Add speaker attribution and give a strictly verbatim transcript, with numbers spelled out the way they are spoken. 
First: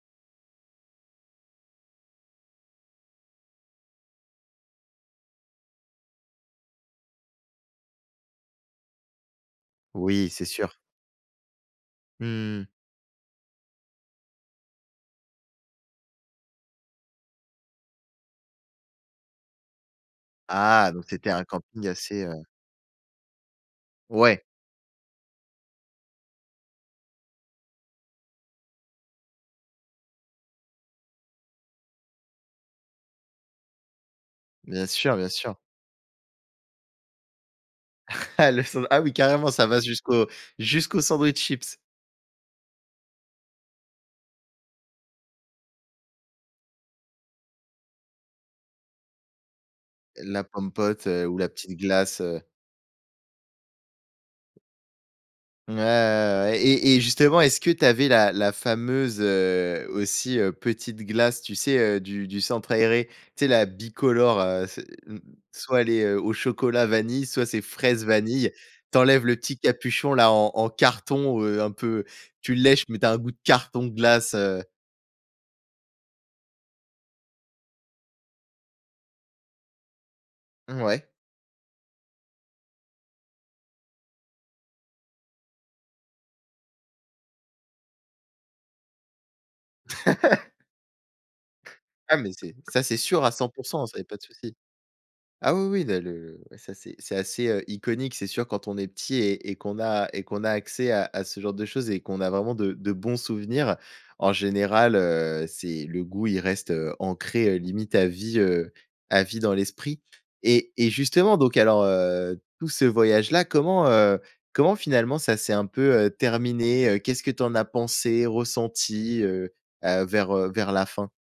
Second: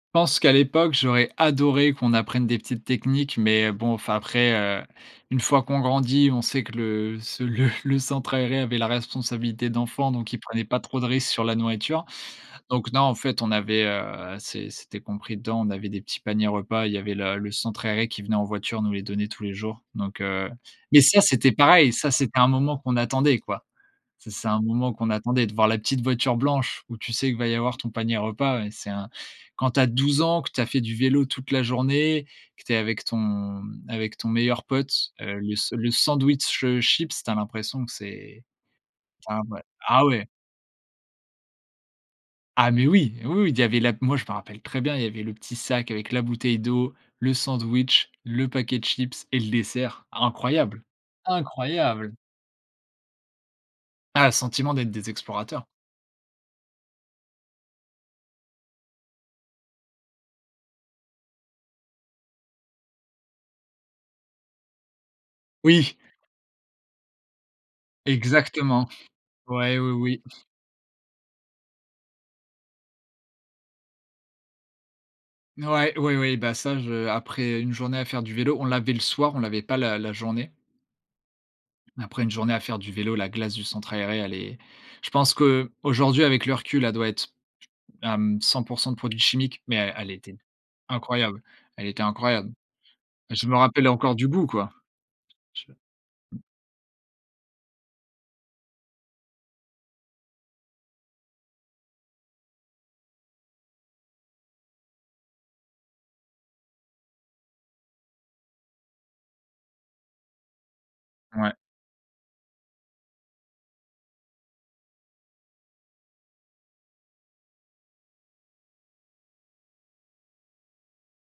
Speaker 1: Pense qu'à l'époque, j'aurais adoré qu'on apprenne des petites techniques. Mais bon, enfin, après, heu, une fois qu'on grandit, on sait que le ce le le centre aéré avait la responsabilité d'enfants,
Speaker 2: Oui,
Speaker 1: donc il
Speaker 2: c'est
Speaker 1: prenait
Speaker 2: sûr.
Speaker 1: pas trop de risques sur la nourriture.
Speaker 2: Mmh.
Speaker 1: Donc, non, en fait, on avait, heu c'est c'était compris dedans, on avait des petits paniers repas, il y avait le le centre aéré qui venait en voiture, nous les donner tous les jours. Donc, heu
Speaker 2: Ah,
Speaker 1: mais
Speaker 2: donc,
Speaker 1: ça,
Speaker 2: c'était un
Speaker 1: c'était
Speaker 2: camping
Speaker 1: pareil. Ça,
Speaker 2: assez,
Speaker 1: c'était
Speaker 2: heu
Speaker 1: un moment qu'on attendait, quoi. Ça
Speaker 2: Ouais.
Speaker 1: c'est un moment qu'on attendait, de voir la petite voiture blanche, où tu sais que va y avoir ton panier repas. Ouais, c'est un quand tu as douze ans, que tu as fait du vélo toute la journée, que tu es avec ton avec ton meilleur
Speaker 2: Bien
Speaker 1: pote,
Speaker 2: sûr, bien
Speaker 1: heu, le
Speaker 2: sûr.
Speaker 1: s le sandwich, heu, chips, tu as l'impression que c'est
Speaker 2: Ah le san ah oui,
Speaker 1: enfin
Speaker 2: carrément
Speaker 1: voilà.
Speaker 2: ça va
Speaker 1: Ah ouais.
Speaker 2: jusqu'au jusqu'au sandwich chips.
Speaker 1: Ah, mais oui! Oui, oui. Il y avait la moi je me rappelle très bien, il y avait le petit sac avec la bouteille d'eau, le sandwich, le paquet de chips et le dessert.
Speaker 2: La
Speaker 1: Incroyable.
Speaker 2: Pom'Potes, heu, ou la petite
Speaker 1: Incroyable!
Speaker 2: glace, heu.
Speaker 1: Ah, le sentiment d'être des explorateurs.
Speaker 2: Mouais, ouais, ouais, ouais. Et et justement, est-ce que tu avais la la fameuse, heu, aussi, heu, petite glace, tu sais, heu, du du centre aéré? Tu sais, la bicolore, heu, c'est mmh, soit elle
Speaker 1: Oui.
Speaker 2: est, heu, au chocolat vanille, soit c'est fraise vanille.
Speaker 1: Exactement.
Speaker 2: Tu enlèves le petit
Speaker 1: Ouais, oui,
Speaker 2: capuchon,
Speaker 1: oui.
Speaker 2: là, en en carton, heu, un peu, tu lèches, mais tu as un goût de carton glace, heu.
Speaker 1: N ouais, ouais, ouais, bah ça, je après une journée à faire du vélo, on l'avait le soir, on l'avait pas la la journée.
Speaker 2: Mouais.
Speaker 1: Après une journée à faire du vélo, la glace du centre aéré, elle est je pense qu'aujourd'hui, avec le recul, elle doit être, hem, cent pour cent de produits chimiques, mais elle était incroyable, elle était
Speaker 2: Ah mais,
Speaker 1: incroyable.
Speaker 2: c'est ça c'est sûr à
Speaker 1: Je
Speaker 2: cent
Speaker 1: me
Speaker 2: pour cent,
Speaker 1: rappelle
Speaker 2: ça, il y a
Speaker 1: encore
Speaker 2: pas de
Speaker 1: du goût,
Speaker 2: souci.
Speaker 1: quoi.
Speaker 2: Ah oui,
Speaker 1: J
Speaker 2: oui, là,
Speaker 1: je
Speaker 2: le ouais ça, c'est c'est assez, heu, iconique, c'est sûr quand on est petit et et qu'on a et qu'on a accès à à ce genre de choses et qu'on a vraiment de de bons souvenirs. En général, heu, c'est le goût, il reste, heu, ancré, heu, limite à vie, heu, à vie dans l'esprit. Et et, justement,
Speaker 1: Ouais.
Speaker 2: donc alors, heu, tout ce voyage là, comment, heu, comment, finalement, ça s'est un peu, heu, terminé? Heu, qu'est-ce que tu en as pensé, ressenti, heu, bah, vers, heu, vers la fin?